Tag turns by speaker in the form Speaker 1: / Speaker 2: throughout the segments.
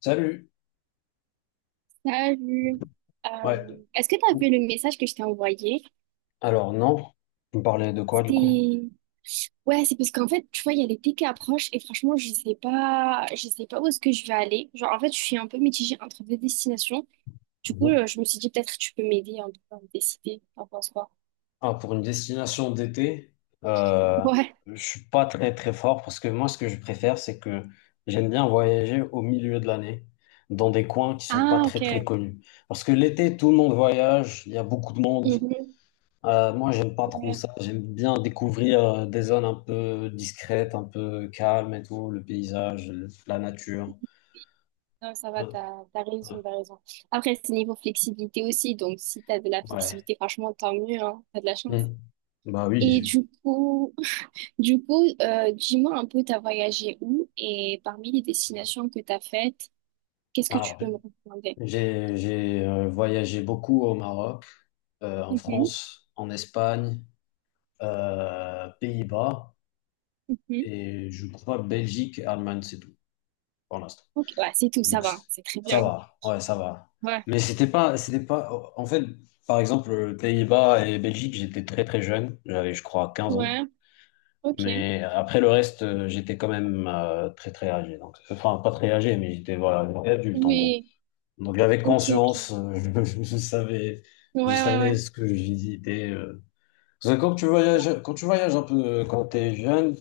Speaker 1: Salut.
Speaker 2: Salut.
Speaker 1: Ouais.
Speaker 2: Est-ce que tu as vu le message que je t'ai envoyé?
Speaker 1: Alors non. Vous me parlez de quoi du coup?
Speaker 2: C'était... Ouais, c'est parce qu'en fait, tu vois, il y a l'été qui approche et franchement, je sais pas où est-ce que je vais aller. Genre, en fait, je suis un peu mitigée entre deux destinations. Du coup,
Speaker 1: Mhm.
Speaker 2: je me suis dit, peut-être que tu peux m'aider un peu à me décider. T'en penses quoi?
Speaker 1: Ah, pour une destination d'été, euh,
Speaker 2: Ouais.
Speaker 1: je suis pas très très fort parce que moi ce que je préfère c'est que j'aime bien voyager au milieu de l'année dans des coins qui sont pas
Speaker 2: Ah, ok.
Speaker 1: très très connus. Parce que l'été tout le monde voyage, il y a beaucoup de monde.
Speaker 2: Mhm,
Speaker 1: Moi j'aime pas trop
Speaker 2: ouais.
Speaker 1: ça. J'aime bien découvrir des zones un peu discrètes, un peu calmes et tout, le paysage, la nature.
Speaker 2: Non, ça va,
Speaker 1: Ouais.
Speaker 2: t'as raison, t'as raison. Après, c'est niveau flexibilité aussi, donc si t'as de la
Speaker 1: Ouais.
Speaker 2: flexibilité, franchement, tant mieux, hein, t'as de la chance.
Speaker 1: Mhm. Bah
Speaker 2: Et
Speaker 1: oui.
Speaker 2: du coup, du coup, dis-moi un peu, t'as voyagé où et parmi les destinations que t'as faites, qu'est-ce que tu
Speaker 1: Alors,
Speaker 2: peux me recommander?
Speaker 1: j'ai, voyagé beaucoup au Maroc, en
Speaker 2: Mhm,
Speaker 1: France, en Espagne, Pays-Bas
Speaker 2: mhm.
Speaker 1: et je crois Belgique, Allemagne, c'est tout pour l'instant.
Speaker 2: Ok, ouais, c'est tout, ça
Speaker 1: Donc
Speaker 2: va,
Speaker 1: c-
Speaker 2: c'est très
Speaker 1: ça
Speaker 2: bien.
Speaker 1: va, ouais, ça va.
Speaker 2: Ouais,
Speaker 1: Mais c'était pas. En fait, par exemple, Pays-Bas et Belgique, j'étais très très jeune, j'avais je crois 15 ans.
Speaker 2: ouais, ok.
Speaker 1: Mais après le reste, j'étais quand même très très âgé. Donc, enfin, pas très âgé, mais j'étais voilà, adulte en gros.
Speaker 2: Oui,
Speaker 1: Donc j'avais
Speaker 2: ok,
Speaker 1: conscience,
Speaker 2: ok.
Speaker 1: je, je savais,
Speaker 2: Ouais,
Speaker 1: je
Speaker 2: ouais,
Speaker 1: savais
Speaker 2: ouais.
Speaker 1: ce que je visitais. Parce que quand tu voyages un peu, quand tu es jeune,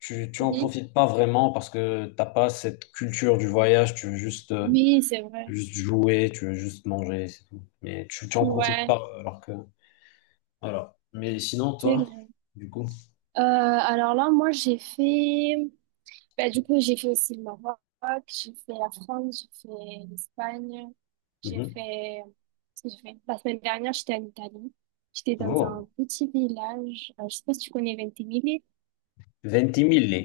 Speaker 1: tu en
Speaker 2: Mhm.
Speaker 1: profites pas vraiment parce que t'as pas cette culture du voyage, tu veux juste,
Speaker 2: Oui, c'est vrai.
Speaker 1: juste jouer, tu veux juste manger, c'est tout. Mais tu en profites
Speaker 2: Ouais,
Speaker 1: pas alors que, voilà. Mais sinon,
Speaker 2: c'est
Speaker 1: toi,
Speaker 2: vrai.
Speaker 1: du coup,
Speaker 2: Alors là, moi, j'ai fait. Bah, du coup, j'ai fait aussi le Maroc, j'ai fait la France, j'ai fait l'Espagne, j'ai
Speaker 1: mhm.
Speaker 2: fait... Qu'est-ce que j'ai fait? La semaine dernière, j'étais en Italie. J'étais dans un
Speaker 1: Oh,
Speaker 2: petit village, je sais pas si tu connais Ventimiglia.
Speaker 1: 20 000.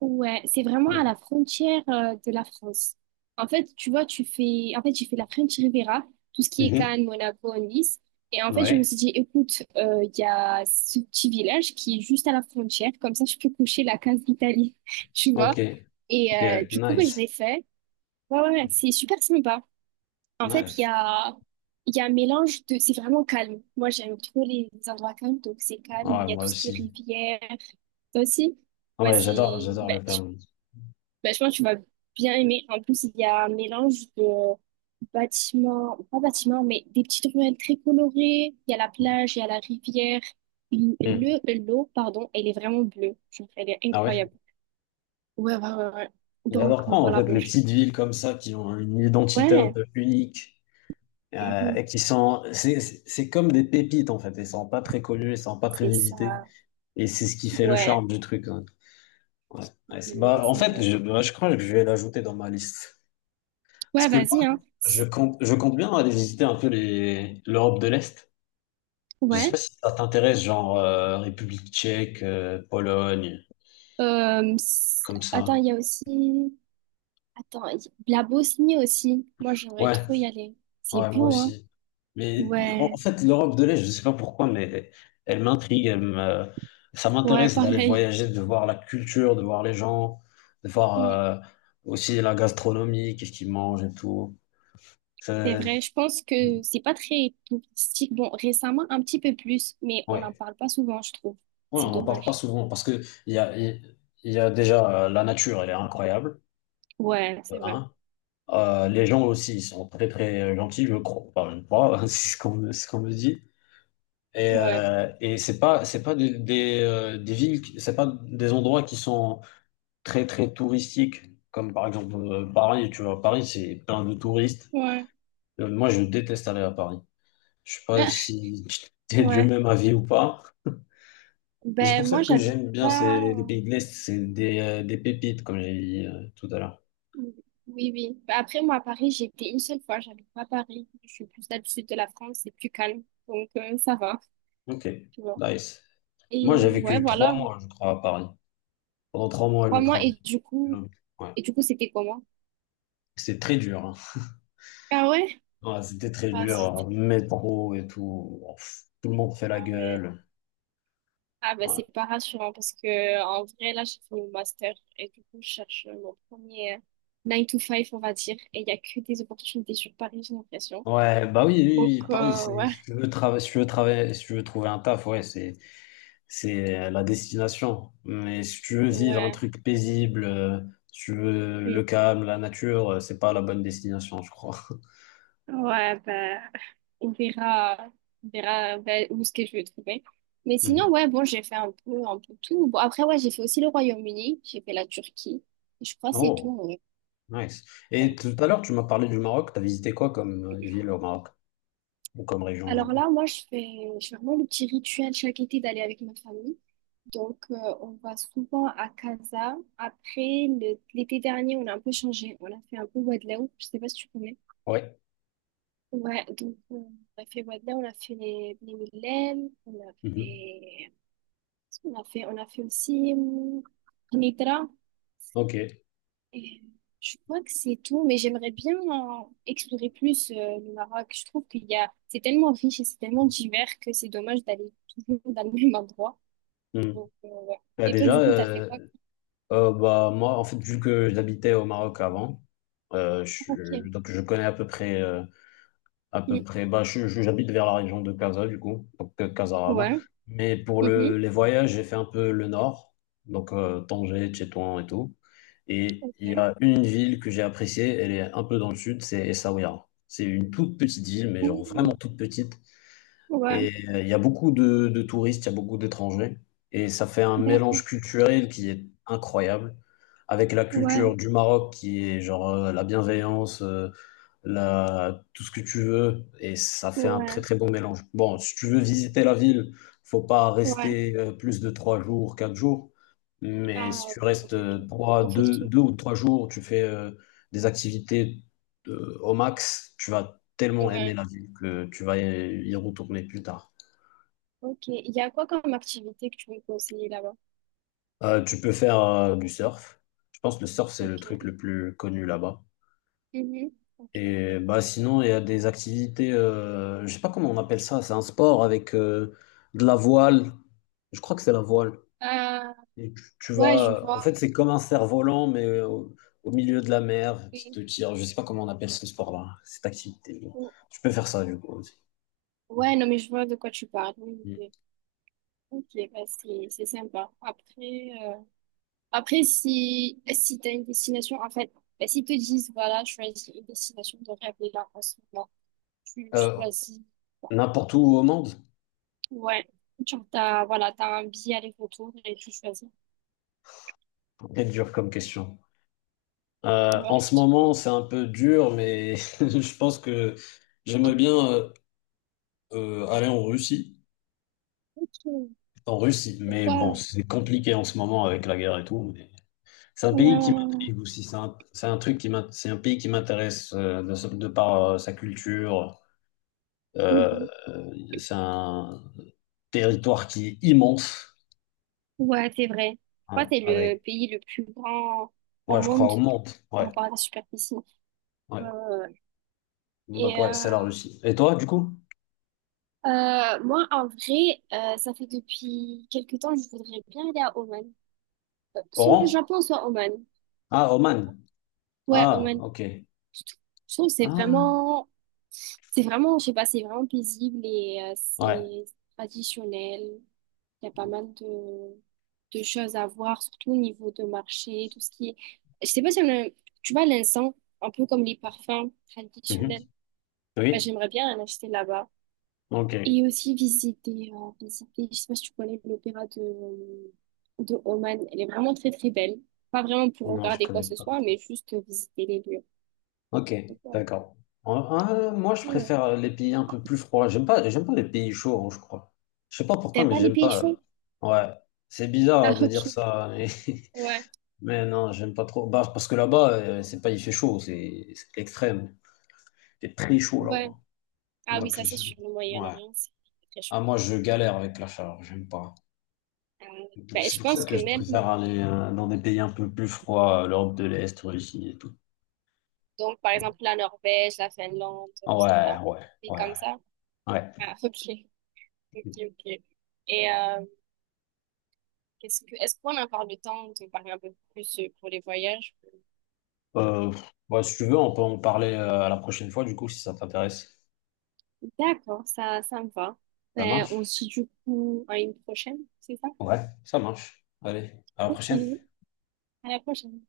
Speaker 2: Ouais, c'est vraiment à la frontière de la France. En fait, tu vois, tu fais, en fait, j'ai fait la French Riviera, tout ce qui est
Speaker 1: Mhm.
Speaker 2: Cannes, Monaco, Nice. Et en fait, je me
Speaker 1: Ouais,
Speaker 2: suis dit, écoute, il y a ce petit village qui est juste à la frontière, comme ça, je peux coucher la case d'Italie, tu
Speaker 1: ok,
Speaker 2: vois. Et
Speaker 1: ok,
Speaker 2: du coup, ben, je l'ai
Speaker 1: nice,
Speaker 2: fait. Ouais, ouais, ouais, c'est super sympa. En fait,
Speaker 1: nice.
Speaker 2: il y a un mélange de, c'est vraiment calme. Moi, j'aime trop les endroits calmes, donc c'est calme.
Speaker 1: Ouais,
Speaker 2: Il y a
Speaker 1: moi
Speaker 2: tout ce qui est
Speaker 1: aussi.
Speaker 2: rivière. Toi aussi? Ouais,
Speaker 1: Ouais,
Speaker 2: c'est,
Speaker 1: j'adore, j'adore le
Speaker 2: ben,
Speaker 1: Vermont.
Speaker 2: bah, je pense que tu vas bien aimer. En plus, il y a un mélange de bâtiments, pas bâtiments, mais des petites ruelles très colorées. Il y a la plage, il y a la rivière. L-
Speaker 1: Hmm.
Speaker 2: Le, l'eau, pardon, elle est vraiment bleue. Genre, elle est
Speaker 1: Ah ouais?
Speaker 2: incroyable. Ouais, ouais, ouais, ouais. Donc,
Speaker 1: J'adore prendre en
Speaker 2: voilà,
Speaker 1: fait
Speaker 2: bon,
Speaker 1: les
Speaker 2: je...
Speaker 1: petites villes comme ça qui ont une identité un
Speaker 2: Ouais,
Speaker 1: peu unique
Speaker 2: mhm,
Speaker 1: et qui sont, c'est comme des pépites en fait. Elles sont pas très connues, elles sont pas très
Speaker 2: c'est
Speaker 1: visitées
Speaker 2: ça.
Speaker 1: et c'est ce qui fait le
Speaker 2: Ouais,
Speaker 1: charme du truc, hein. Ouais. Ouais,
Speaker 2: mhm,
Speaker 1: bah, en
Speaker 2: c'est
Speaker 1: fait,
Speaker 2: vrai.
Speaker 1: bah, je crois que je vais l'ajouter dans ma liste parce
Speaker 2: Ouais,
Speaker 1: que
Speaker 2: vas-y, hein.
Speaker 1: moi, je compte bien aller visiter un peu les l'Europe de l'Est. Je sais pas
Speaker 2: Ouais.
Speaker 1: si ça t'intéresse, genre République tchèque, Pologne, comme
Speaker 2: Attends,
Speaker 1: ça.
Speaker 2: il y a aussi... Attends, il y- la Bosnie aussi. Moi, j'aimerais
Speaker 1: Ouais.
Speaker 2: trop y aller. C'est
Speaker 1: Ouais, moi
Speaker 2: beau, hein?
Speaker 1: aussi. Mais en
Speaker 2: Ouais.
Speaker 1: fait, l'Europe de l'Est, je ne sais pas pourquoi, mais elle m'intrigue, elle me... ça
Speaker 2: Ouais,
Speaker 1: m'intéresse d'aller
Speaker 2: pareil.
Speaker 1: voyager, de voir la culture, de voir les gens, de voir
Speaker 2: Mm.
Speaker 1: euh, aussi la gastronomie, qu'est-ce qu'ils mangent et tout.
Speaker 2: C'est
Speaker 1: C'est-
Speaker 2: vrai, je pense que c'est pas très touristique. Bon, récemment, un petit peu plus, mais on
Speaker 1: Ouais.
Speaker 2: n'en parle pas souvent, je trouve.
Speaker 1: Ouais, on
Speaker 2: C'est
Speaker 1: n'en parle pas
Speaker 2: dommage.
Speaker 1: souvent parce que il y a déjà la nature, elle est incroyable,
Speaker 2: Ouais,
Speaker 1: de
Speaker 2: c'est vrai.
Speaker 1: un. Les gens aussi, ils sont très très gentils, je crois. Enfin, je crois, c'est ce qu'on me dit. Et,
Speaker 2: Ouais,
Speaker 1: c'est pas des villes c'est pas des endroits qui sont très très touristiques, comme par exemple, Paris. Tu vois, Paris c'est plein de touristes.
Speaker 2: ouais,
Speaker 1: Moi je déteste aller à Paris. Je sais pas si t'es du
Speaker 2: ouais.
Speaker 1: même avis ou pas, mais c'est pour
Speaker 2: Ben,
Speaker 1: ça
Speaker 2: moi,
Speaker 1: que
Speaker 2: j'habite
Speaker 1: j'aime bien ces
Speaker 2: pas.
Speaker 1: les pays de l'Est. C'est des pépites, comme j'ai dit tout à l'heure.
Speaker 2: Oui, oui. Ben, après, moi, à Paris, j'ai été une seule fois. J'habite pas à Paris. Je suis plus là du sud de la France, c'est plus calme. Donc, ça va,
Speaker 1: Ok,
Speaker 2: tu vois.
Speaker 1: nice.
Speaker 2: Et
Speaker 1: Moi j'ai
Speaker 2: ouais,
Speaker 1: vécu trois
Speaker 2: voilà.
Speaker 1: mois je crois à Paris, pendant trois mois je
Speaker 2: Trois mois,
Speaker 1: travaille. Ouais,
Speaker 2: et du coup, c'était comment?
Speaker 1: c'est très dur hein.
Speaker 2: Ah ouais?
Speaker 1: Ouais, c'était très
Speaker 2: Ah,
Speaker 1: dur, hein.
Speaker 2: zut.
Speaker 1: Métro et tout. Oh, pff, tout le monde fait la
Speaker 2: Ah ouais.
Speaker 1: gueule.
Speaker 2: Ah bah
Speaker 1: Ouais.
Speaker 2: c'est pas rassurant parce que en vrai là j'ai fini mon master et du coup je cherche mon premier 9 to five on va dire et il y a que des opportunités sur Paris j'ai l'impression.
Speaker 1: Ouais, bah oui,
Speaker 2: Donc
Speaker 1: oui, oui, Paris,
Speaker 2: ouais
Speaker 1: si tu veux travailler, si tu veux travailler, si tu veux trouver un taf, ouais, c'est la destination. Mais si tu veux vivre un
Speaker 2: ouais
Speaker 1: truc paisible, si tu veux le
Speaker 2: mm.
Speaker 1: calme, la nature, c'est pas la bonne destination, je crois.
Speaker 2: Ouais bah on verra on verra bah, où ce que je vais trouver. Mais sinon
Speaker 1: Mhm.
Speaker 2: ouais bon j'ai fait un peu tout. Bon après ouais j'ai fait aussi le Royaume-Uni, j'ai fait la Turquie. Je crois que c'est
Speaker 1: Oh,
Speaker 2: tout.
Speaker 1: nice. Et
Speaker 2: Ouais.
Speaker 1: tout à l'heure, tu m'as parlé du Maroc. T'as visité quoi comme ville au Maroc? Ou comme région, du
Speaker 2: Alors
Speaker 1: coup?
Speaker 2: là, moi, je fais vraiment le petit rituel chaque été d'aller avec ma famille. Donc, on va souvent à Casa. Après, le- l'été dernier, on a un peu changé. On a fait un peu Wadlaou. Je sais pas si tu connais.
Speaker 1: Ouais.
Speaker 2: Ouais, donc on a fait Wadlaou, on a fait les Mylènes, on a
Speaker 1: Mhm.
Speaker 2: fait, on a fait, on a fait aussi Nidra.
Speaker 1: Ok.
Speaker 2: Et je crois que c'est tout, mais j'aimerais bien explorer plus le Maroc. Je trouve qu'il y a, c'est tellement riche et c'est tellement divers que c'est dommage d'aller toujours dans le même endroit.
Speaker 1: Mhm.
Speaker 2: Donc, ouais.
Speaker 1: Bah,
Speaker 2: Et toi,
Speaker 1: déjà,
Speaker 2: du coup, t'as fait quoi?
Speaker 1: Bah, moi, en fait, vu que j'habitais au Maroc avant,
Speaker 2: Ok.
Speaker 1: donc je connais à peu
Speaker 2: Mm.
Speaker 1: près, bah, j'habite vers la région de Casa, du coup, donc Casarama.
Speaker 2: Ouais.
Speaker 1: Mais pour
Speaker 2: Mhm.
Speaker 1: les voyages, j'ai fait un peu le nord, donc Tanger, Tétouan et tout. Et il y
Speaker 2: Ok.
Speaker 1: a une ville que j'ai appréciée, elle est un peu dans le sud, c'est Essaouira. C'est une toute petite ville, mais genre
Speaker 2: Mm.
Speaker 1: vraiment toute petite.
Speaker 2: Ouais.
Speaker 1: Et il y a beaucoup de touristes, il y a beaucoup d'étrangers. Et ça fait un
Speaker 2: D'accord.
Speaker 1: mélange culturel qui est incroyable. Avec la
Speaker 2: Ouais.
Speaker 1: culture du Maroc qui est genre la bienveillance, tout ce que tu veux, et ça fait un très
Speaker 2: Ouais.
Speaker 1: très bon mélange. Bon, si tu veux visiter la ville, faut pas
Speaker 2: Ouais.
Speaker 1: rester plus de trois jours, quatre jours, mais si
Speaker 2: Ah,
Speaker 1: tu restes
Speaker 2: ok, ok. On
Speaker 1: trois,
Speaker 2: fait le tout.
Speaker 1: deux ou trois jours, tu fais des activités au max, tu vas tellement aimer
Speaker 2: Ouais.
Speaker 1: la ville que tu vas y retourner plus tard.
Speaker 2: Ok. Il y a quoi comme activité que tu veux me conseiller là-bas?
Speaker 1: Tu peux faire du surf. Je pense que le surf, c'est le
Speaker 2: Ok.
Speaker 1: truc le plus connu là-bas.
Speaker 2: Mhm. Ok, ok.
Speaker 1: Et bah sinon, il y a des activités, je sais pas comment on appelle ça, c'est un sport avec de la voile. Je crois que c'est la voile.
Speaker 2: Euh,
Speaker 1: Et tu
Speaker 2: ouais, je
Speaker 1: vas, en
Speaker 2: vois.
Speaker 1: fait, c'est comme un cerf-volant, mais au milieu de la mer qui
Speaker 2: Oui.
Speaker 1: te tire. Je sais pas comment on appelle ce sport-là, cette activité. Je peux faire ça du coup aussi.
Speaker 2: Ouais, non, mais je vois de quoi tu parles. Oui, oui,
Speaker 1: Mm.
Speaker 2: oui. Ok, bah c'est sympa. Après, après si, si tu as une destination, en fait, bah, s'ils te disent, voilà, choisis une destination de rêve et là, en ce moment, tu
Speaker 1: Euh,
Speaker 2: choisis.
Speaker 1: n'importe où au monde?
Speaker 2: Ouais, genre, t'as, voilà, t'as un billet aller-retour et tu choisis.
Speaker 1: C'est dur comme question.
Speaker 2: Ouais,
Speaker 1: En ce moment, c'est un peu dur, mais je pense que j'aimerais bien aller en Russie.
Speaker 2: ok.
Speaker 1: En Russie, mais bon,
Speaker 2: Pourquoi?
Speaker 1: c'est compliqué en ce moment avec la guerre et tout, mais c'est un
Speaker 2: Ouais,
Speaker 1: pays
Speaker 2: ouais,
Speaker 1: qui
Speaker 2: ouais. Ouais.
Speaker 1: m'intrigue aussi. C'est un truc c'est un pays qui m'intéresse de par sa culture.
Speaker 2: Mhm.
Speaker 1: C'est un territoire qui est immense.
Speaker 2: Ouais, c'est vrai. Je
Speaker 1: Ouais,
Speaker 2: crois que c'est le
Speaker 1: avec,
Speaker 2: pays le plus grand au
Speaker 1: ouais, je crois
Speaker 2: monde
Speaker 1: au monde.
Speaker 2: par
Speaker 1: Ouais,
Speaker 2: rapport à la superficie.
Speaker 1: ouais.
Speaker 2: Euh,
Speaker 1: Donc ouais, c'est la
Speaker 2: et
Speaker 1: Russie. Et toi, du coup?
Speaker 2: Moi, en vrai, ça fait depuis quelque temps, je voudrais bien aller à Oman. Soit le
Speaker 1: Oran?
Speaker 2: Japon, soit Oman.
Speaker 1: Ah, Oman.
Speaker 2: Ouais,
Speaker 1: Ah,
Speaker 2: Oman.
Speaker 1: ok.
Speaker 2: Je trou- je trouve que
Speaker 1: Ah,
Speaker 2: c'est vraiment, je sais pas, c'est vraiment paisible et
Speaker 1: ouais.
Speaker 2: c'est traditionnel. Il y a pas mal de choses à voir, surtout au niveau de marché, tout ce qui est. Je sais pas si on a, tu vois, l'encens, un peu comme les parfums
Speaker 1: Mhm.
Speaker 2: traditionnels. Bah,
Speaker 1: Oui.
Speaker 2: j'aimerais bien en acheter là-bas.
Speaker 1: Ok.
Speaker 2: Et aussi visiter, visiter, je sais pas si tu connais l'opéra de Oman. Elle est vraiment très très belle. Pas vraiment pour
Speaker 1: Non, je
Speaker 2: regarder quoi
Speaker 1: connais
Speaker 2: que ce
Speaker 1: pas.
Speaker 2: soit, mais juste visiter les lieux.
Speaker 1: Ok,
Speaker 2: Donc, voilà.
Speaker 1: d'accord. Euh, moi, je
Speaker 2: Voilà.
Speaker 1: préfère les pays un peu plus froids. J'aime pas les pays chauds, hein, je crois. Je sais pas pourquoi,
Speaker 2: T'aimes
Speaker 1: mais
Speaker 2: pas les
Speaker 1: j'aime
Speaker 2: pays chauds?
Speaker 1: pas. Ouais, c'est
Speaker 2: Ah
Speaker 1: bizarre de dire
Speaker 2: ok.
Speaker 1: ça, mais,
Speaker 2: Ouais,
Speaker 1: mais non, j'aime pas trop. Bah, parce que là-bas, c'est pas, il fait chaud, c'est l'extrême. Il fait très chaud
Speaker 2: ouais.
Speaker 1: là-bas.
Speaker 2: Ah oui,
Speaker 1: Donc,
Speaker 2: ça c'est
Speaker 1: je-
Speaker 2: sur le
Speaker 1: ouais.
Speaker 2: Moyen-Orient, c'est très
Speaker 1: Ah,
Speaker 2: chaud.
Speaker 1: moi, je galère avec la chaleur, j'aime pas.
Speaker 2: Euh,
Speaker 1: Donc,
Speaker 2: ben,
Speaker 1: c'est
Speaker 2: je
Speaker 1: pour ça
Speaker 2: pense
Speaker 1: que
Speaker 2: que
Speaker 1: je
Speaker 2: même,
Speaker 1: préfère aller dans des pays un peu plus froids, l'Europe de l'Est, Russie et tout.
Speaker 2: donc par exemple la Norvège, la Finlande, tout
Speaker 1: Ouais,
Speaker 2: ça,
Speaker 1: ouais,
Speaker 2: et
Speaker 1: ouais,
Speaker 2: comme ça.
Speaker 1: ouais.
Speaker 2: Ah ok, ok, ok. Et qu'est-ce que, est-ce qu'on a encore le temps de parler un peu plus pour les voyages?
Speaker 1: Euh, ouais, si tu veux, on peut en parler à la prochaine fois, du coup, si ça t'intéresse.
Speaker 2: D'accord, ça me va.
Speaker 1: Ça
Speaker 2: Ben, on
Speaker 1: marche?
Speaker 2: se dit du coup à une prochaine, c'est ça?
Speaker 1: Ouais, ça marche. Allez, à la
Speaker 2: Ok,
Speaker 1: prochaine.
Speaker 2: à la prochaine.